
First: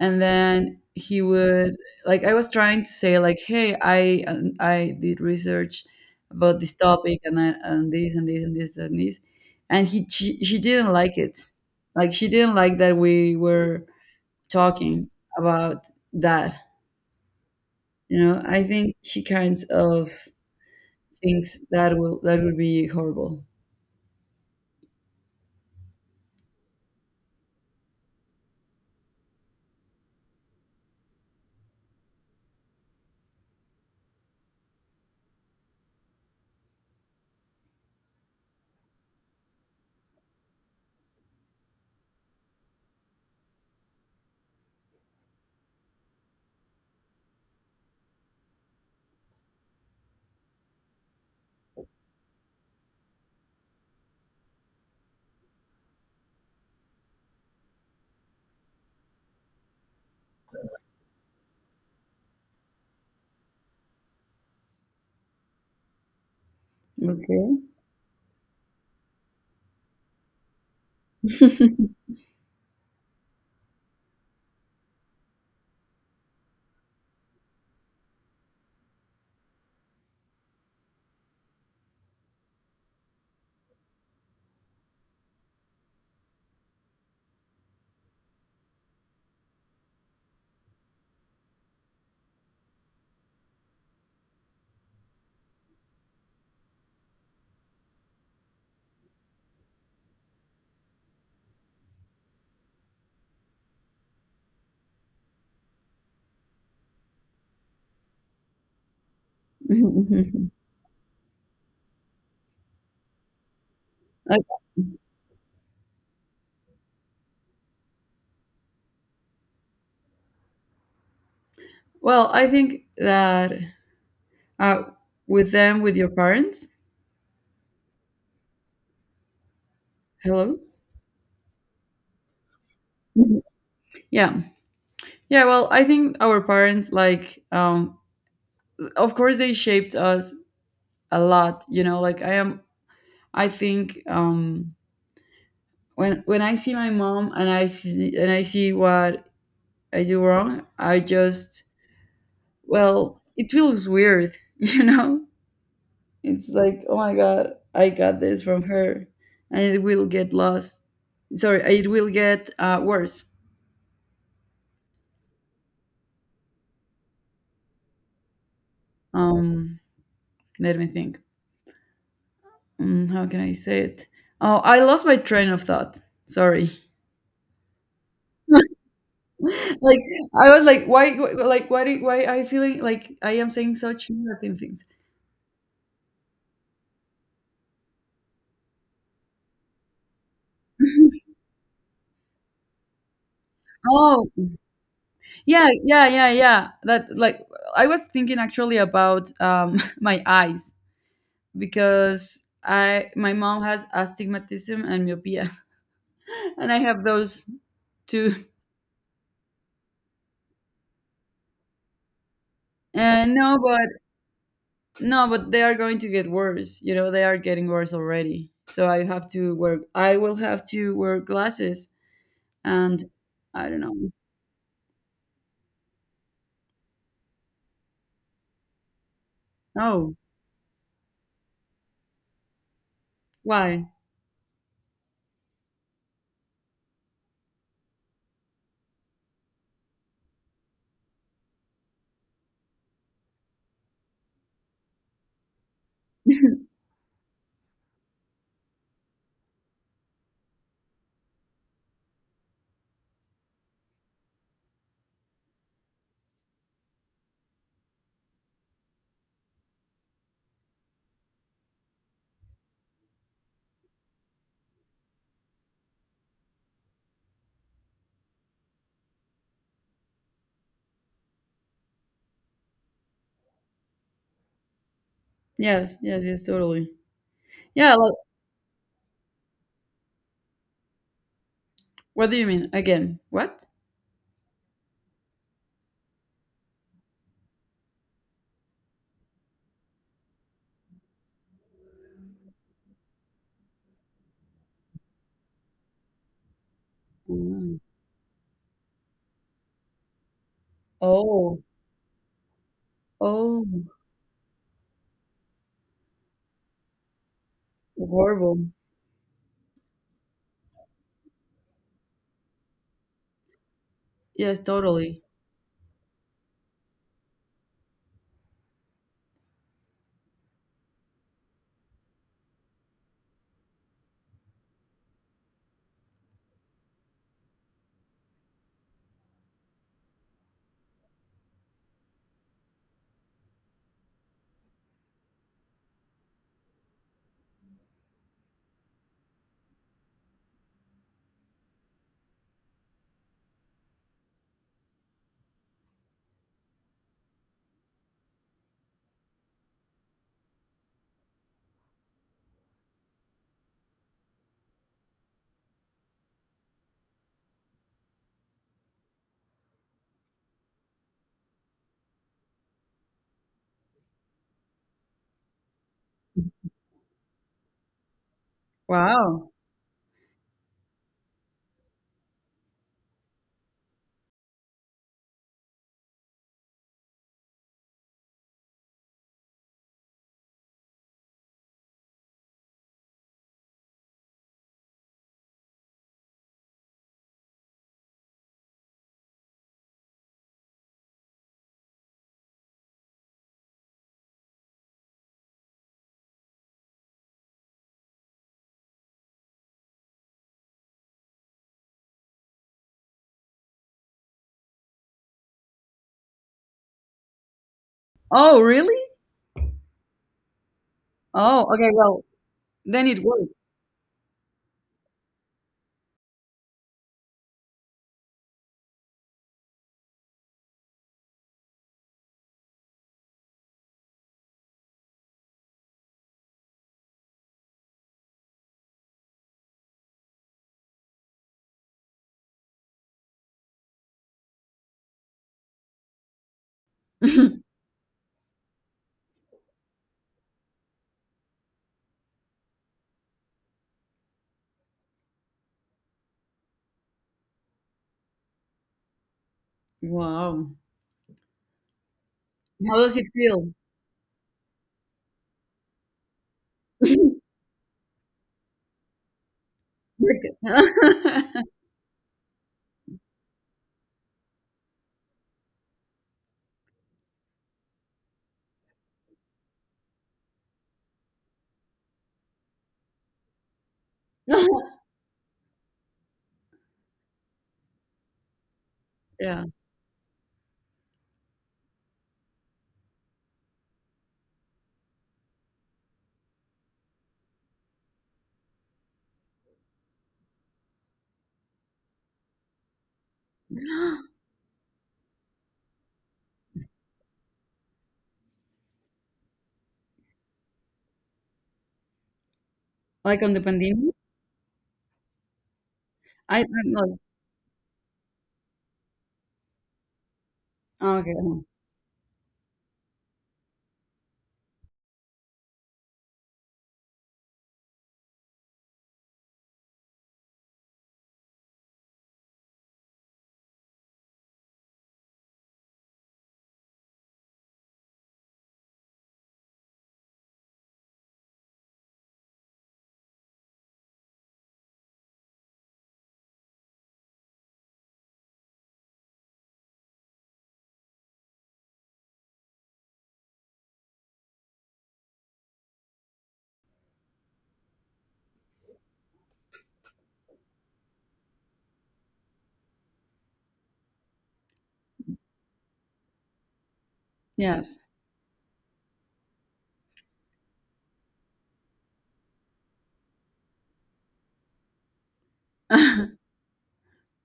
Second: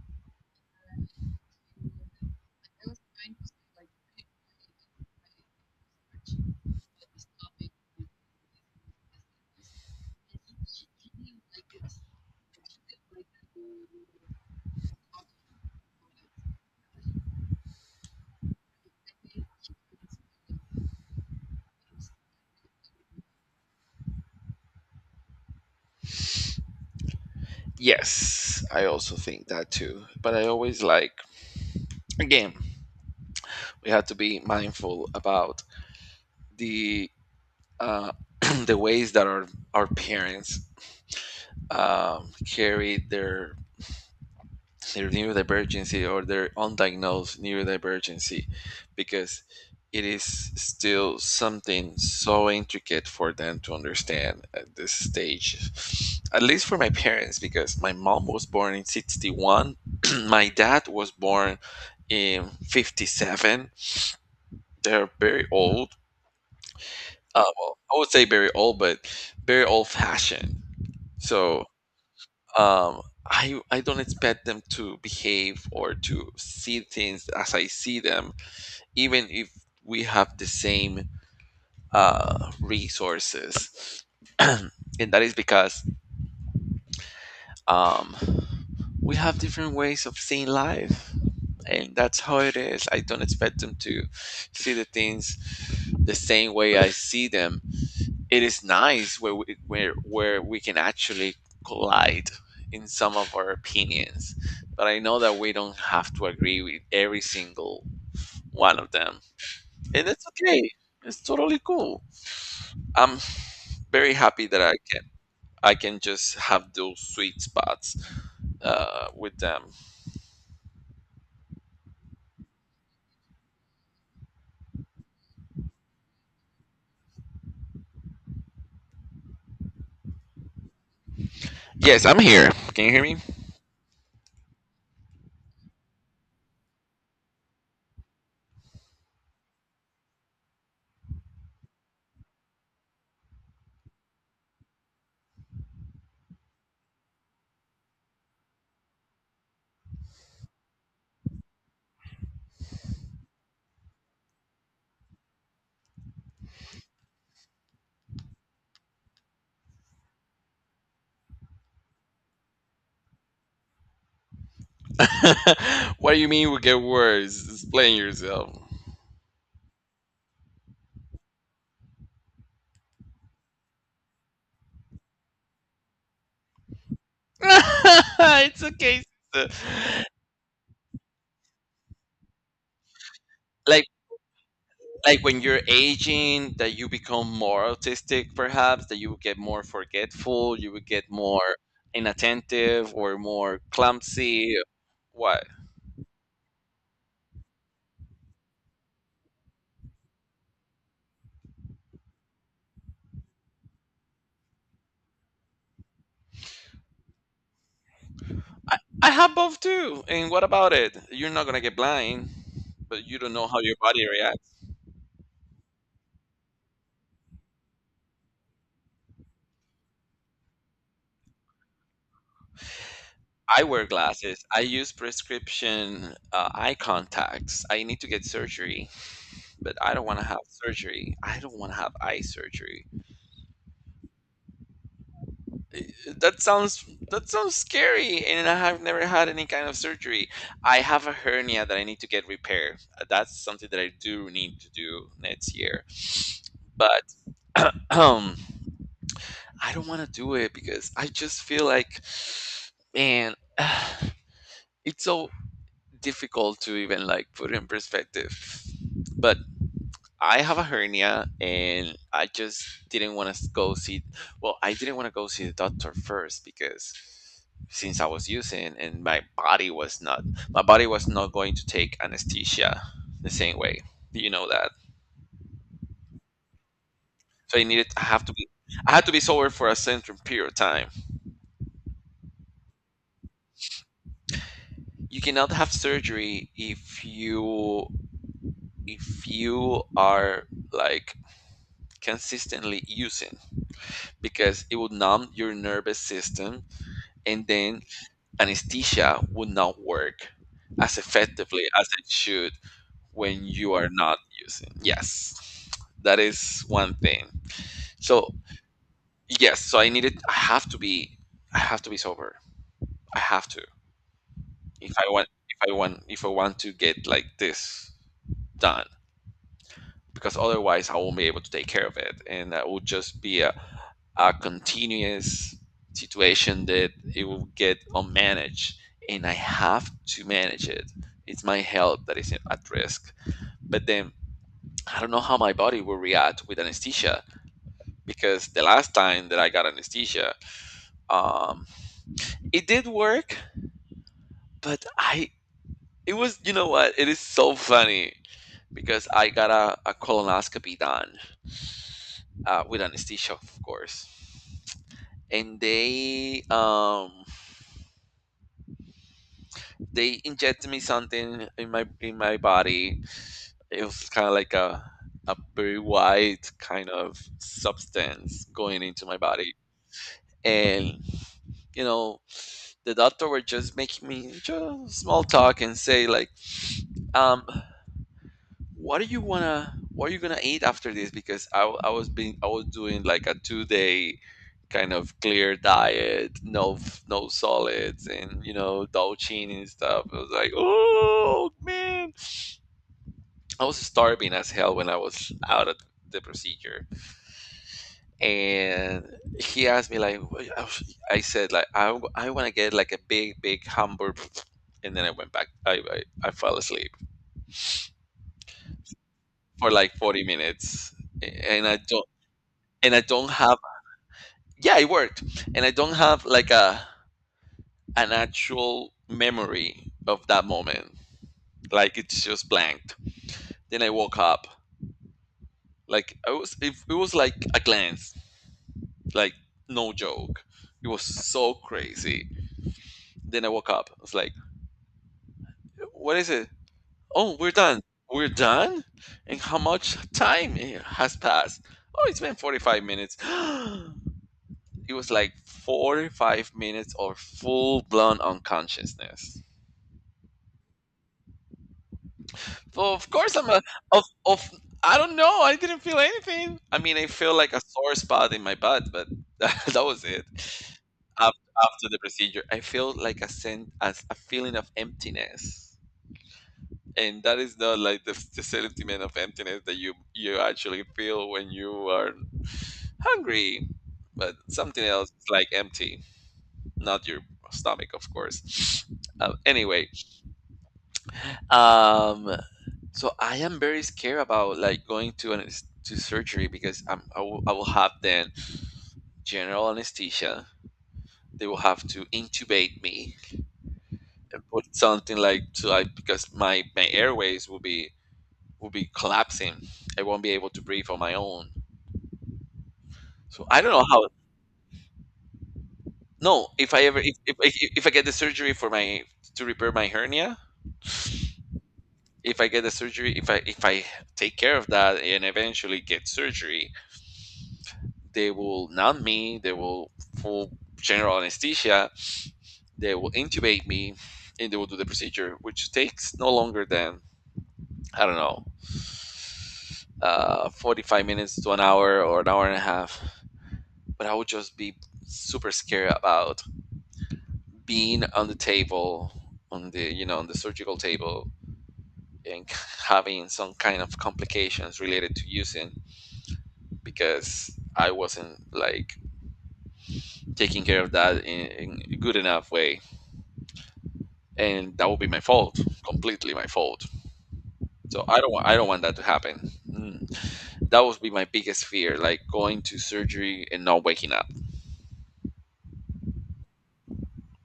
Speaker 2: and then he would like I was trying to say like, hey, I did research about this topic, and this and this and this and this, and she didn't like it. Like, she didn't like that we were talking about that. You know, I think she kinds of thinks that would be horrible.
Speaker 1: Yes, I also think that too. But I always like— again, we have to be mindful about the uh, the ways that our parents, carry their neurodivergency or their undiagnosed neurodivergency, because it is still something so intricate for them to understand at this stage, at least for my parents, because my mom was born in 61, my dad was born in 57. They're very old.
Speaker 2: Okay.
Speaker 1: Well, I would say very old, but very old fashioned. So I don't expect them to behave or to see things as I see them, even if we have the same, resources, and that is because, um, we have different ways of seeing life, and that's how it is. I don't expect them to see the things the same way I see them. It is nice where we can actually collide in some of our opinions, but I know that we don't have to agree with every single one of them, and it's okay. It's totally cool. I'm very
Speaker 2: Okay.
Speaker 1: happy that I can just have those sweet spots, with them.
Speaker 2: Well, I think that, uh, with them, with your parents, hello?
Speaker 1: Yes, I'm here, can you hear me?
Speaker 2: Mhm. Yeah. Yeah, well, I think our parents, like, of course, they shaped us a lot, you know, like, I am, I think, when I see my mom, and I see what I do wrong, I just, well, it feels weird, you know. It's like, oh my god, I got this from her, and it will get lost. Sorry, it will get, worse.
Speaker 1: What do you mean we get worse? Explain yourself.
Speaker 2: Um, let me think. How can I say it? Oh, I lost my train of thought. Sorry.
Speaker 1: It's okay, sister.
Speaker 2: Like, I was like, why? Like, why? Why I feeling like I am saying
Speaker 1: like
Speaker 2: such negative things?
Speaker 1: like when you're aging, that you become more autistic perhaps, that you get more forgetful, you would get more inattentive or more
Speaker 2: Oh,
Speaker 1: clumsy, what?
Speaker 2: yeah, yeah, yeah, yeah. That, like, I was thinking actually about, my eyes, because I my mom has astigmatism and myopia, and I have those too.
Speaker 1: I, I have both too, and what about it? You're not gonna get blind, but you don't
Speaker 2: And
Speaker 1: know
Speaker 2: no,
Speaker 1: how your
Speaker 2: but
Speaker 1: body reacts.
Speaker 2: no, but they are going to get worse. You know, they are getting worse already. So I have to wear. I will have to wear glasses, and
Speaker 1: I
Speaker 2: I don't
Speaker 1: wear
Speaker 2: know.
Speaker 1: glasses, I use prescription, eye contacts, I need to get surgery, but I don't
Speaker 2: Oh,
Speaker 1: want to have surgery. I don't want to have eye surgery.
Speaker 2: why?
Speaker 1: That sounds that sounds scary, and I have never had any kind of surgery. I have a hernia that I need to get repaired. That's something that I do need to do next year. But I don't want to do it because I just feel like, man, it's so difficult to even like put in perspective. But I have a hernia, and I just didn't want to go see well, I didn't want to go see the doctor first, because since I was using, and my body was not going to take anesthesia the same way. You know that.
Speaker 2: Yes, yes, yes, totally.
Speaker 1: So I needed
Speaker 2: Yeah.
Speaker 1: I
Speaker 2: Like,
Speaker 1: have to be I had to be sober for a certain period of time.
Speaker 2: what do you mean? Again? What?
Speaker 1: You cannot have surgery if you are like consistently using, because it will numb your nervous system, and
Speaker 2: Mm.
Speaker 1: then anesthesia would not work as
Speaker 2: Oh,
Speaker 1: effectively as it should when
Speaker 2: oh,
Speaker 1: you are not using. Yes, that is one thing. So
Speaker 2: horrible.
Speaker 1: yes, so I needed. I have to be. I have to be sober. I have to,
Speaker 2: Yes,
Speaker 1: if I
Speaker 2: totally.
Speaker 1: want. If I want. If I want to get like this done, because otherwise I won't be able to take care of it, and that will just be a continuous situation that it will get unmanaged, and I have to manage it. It's my health that is at risk. But then I don't know how my body will react with anesthesia because the last time that I got anesthesia, um, it did work, but I it was you know what it is, so funny because I got a colonoscopy done, with anesthesia, of course. And they injected me something in my body. It was kind of like a very white kind of substance going into my
Speaker 2: Wow.
Speaker 1: body. And you know, the doctor were just making me just small talk and say like, um what are you gonna eat after this, because I, w- I was being I was doing like a 2 day kind of clear diet, no no solids, and you know, douching and stuff. I was like, oh man, I was starving as hell when I was out at the procedure. And he asked me like, I said like, I want to get like a big hamburger. And then I went back. I fell asleep
Speaker 2: Oh, really?
Speaker 1: for like 40 minutes,
Speaker 2: Oh,
Speaker 1: and
Speaker 2: okay. Well,
Speaker 1: I
Speaker 2: then it
Speaker 1: don't
Speaker 2: worked.
Speaker 1: have, yeah, it worked. And I don't have like a an actual memory of that moment. Like, it's just blanked. Then I woke up. Like, it was like a glance. Like, no joke. It was so crazy. Then I woke up. I was like, what is it? Oh, we're done. We're done? And how much time has passed? Oh, it's been 45 minutes. It was like 45 minutes or full blown unconsciousness.
Speaker 2: Wow.
Speaker 1: So
Speaker 2: How
Speaker 1: of
Speaker 2: does it
Speaker 1: course I'm a
Speaker 2: feel?
Speaker 1: of I don't know. I didn't feel anything. I mean, I feel like a sore spot in my butt, but that was it. After, after the procedure, I feel like as a feeling of emptiness, and that is not like the sentiment of emptiness that you actually feel when you are hungry, but something else is like empty, not your stomach, of course.
Speaker 2: Yeah.
Speaker 1: Anyway, um, so I am very scared about like going to an to surgery because I will have then general anesthesia. They will have to intubate me and put something like to like, because my airways will be collapsing. I won't be able to breathe on my own.
Speaker 2: Like
Speaker 1: So
Speaker 2: on the
Speaker 1: I don't know how.
Speaker 2: pandemic?
Speaker 1: No,
Speaker 2: I not,
Speaker 1: if I get the surgery for my to repair my hernia,
Speaker 2: oh, okay.
Speaker 1: if I get the surgery, if I take care of that and eventually get surgery, they will numb me. They will full general anesthesia. They will intubate me, and they will do the procedure, which takes no longer than, I don't know, 45 minutes to an hour, or an hour and a half. But I would just be super scared about being on the table, on the you know, on the surgical table, and having some kind of complications related to using, because I wasn't like taking care of that in a good enough way, and that would be my fault, completely my fault.
Speaker 2: Yes.
Speaker 1: So I don't want that to happen. Mm. That would be my biggest fear, like going to surgery and not waking up.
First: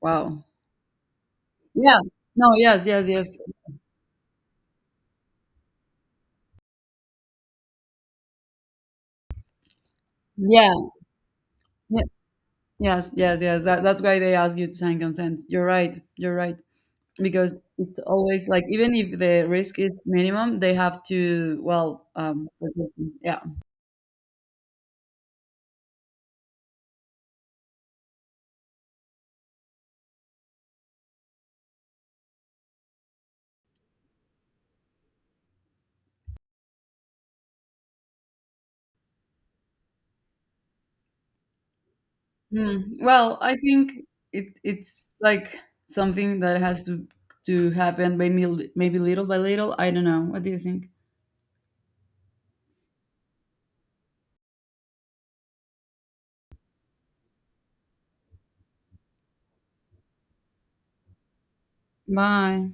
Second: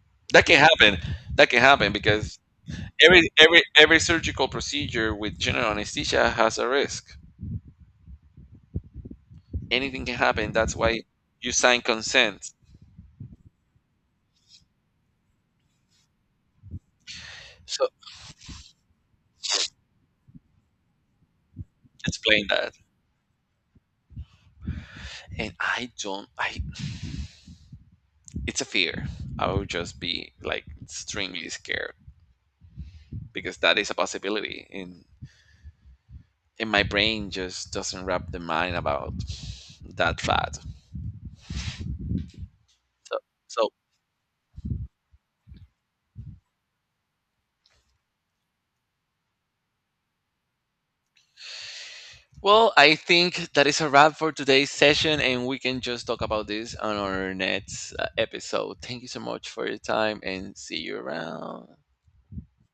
Speaker 2: Wow.
Speaker 1: That can happen. That can happen
Speaker 2: Yeah.
Speaker 1: because
Speaker 2: No, yes, yes, yes.
Speaker 1: every surgical procedure with general anesthesia has a risk. Anything can happen. That's
Speaker 2: Yeah.
Speaker 1: why you sign
Speaker 2: Ye-
Speaker 1: consent.
Speaker 2: Yes, yes, yes. That's why they ask you to sign consent. You're right. You're right. Because
Speaker 1: So
Speaker 2: it's always like, even if the risk is minimum, they have to, well,
Speaker 1: explain that.
Speaker 2: yeah.
Speaker 1: And I don't I it's a fear. I would just be like extremely scared because that is a possibility, and my brain just doesn't wrap the mind about that fact.
Speaker 2: Hmm.
Speaker 1: So,
Speaker 2: Well, I
Speaker 1: so
Speaker 2: think it's like something that has to happen, maybe maybe little by little. I don't know. What do you think?
Speaker 1: well, I think that is a wrap for today's session, and we can just talk about this on our next episode. Thank you so much for your time, and see you around.
Speaker 2: Bye.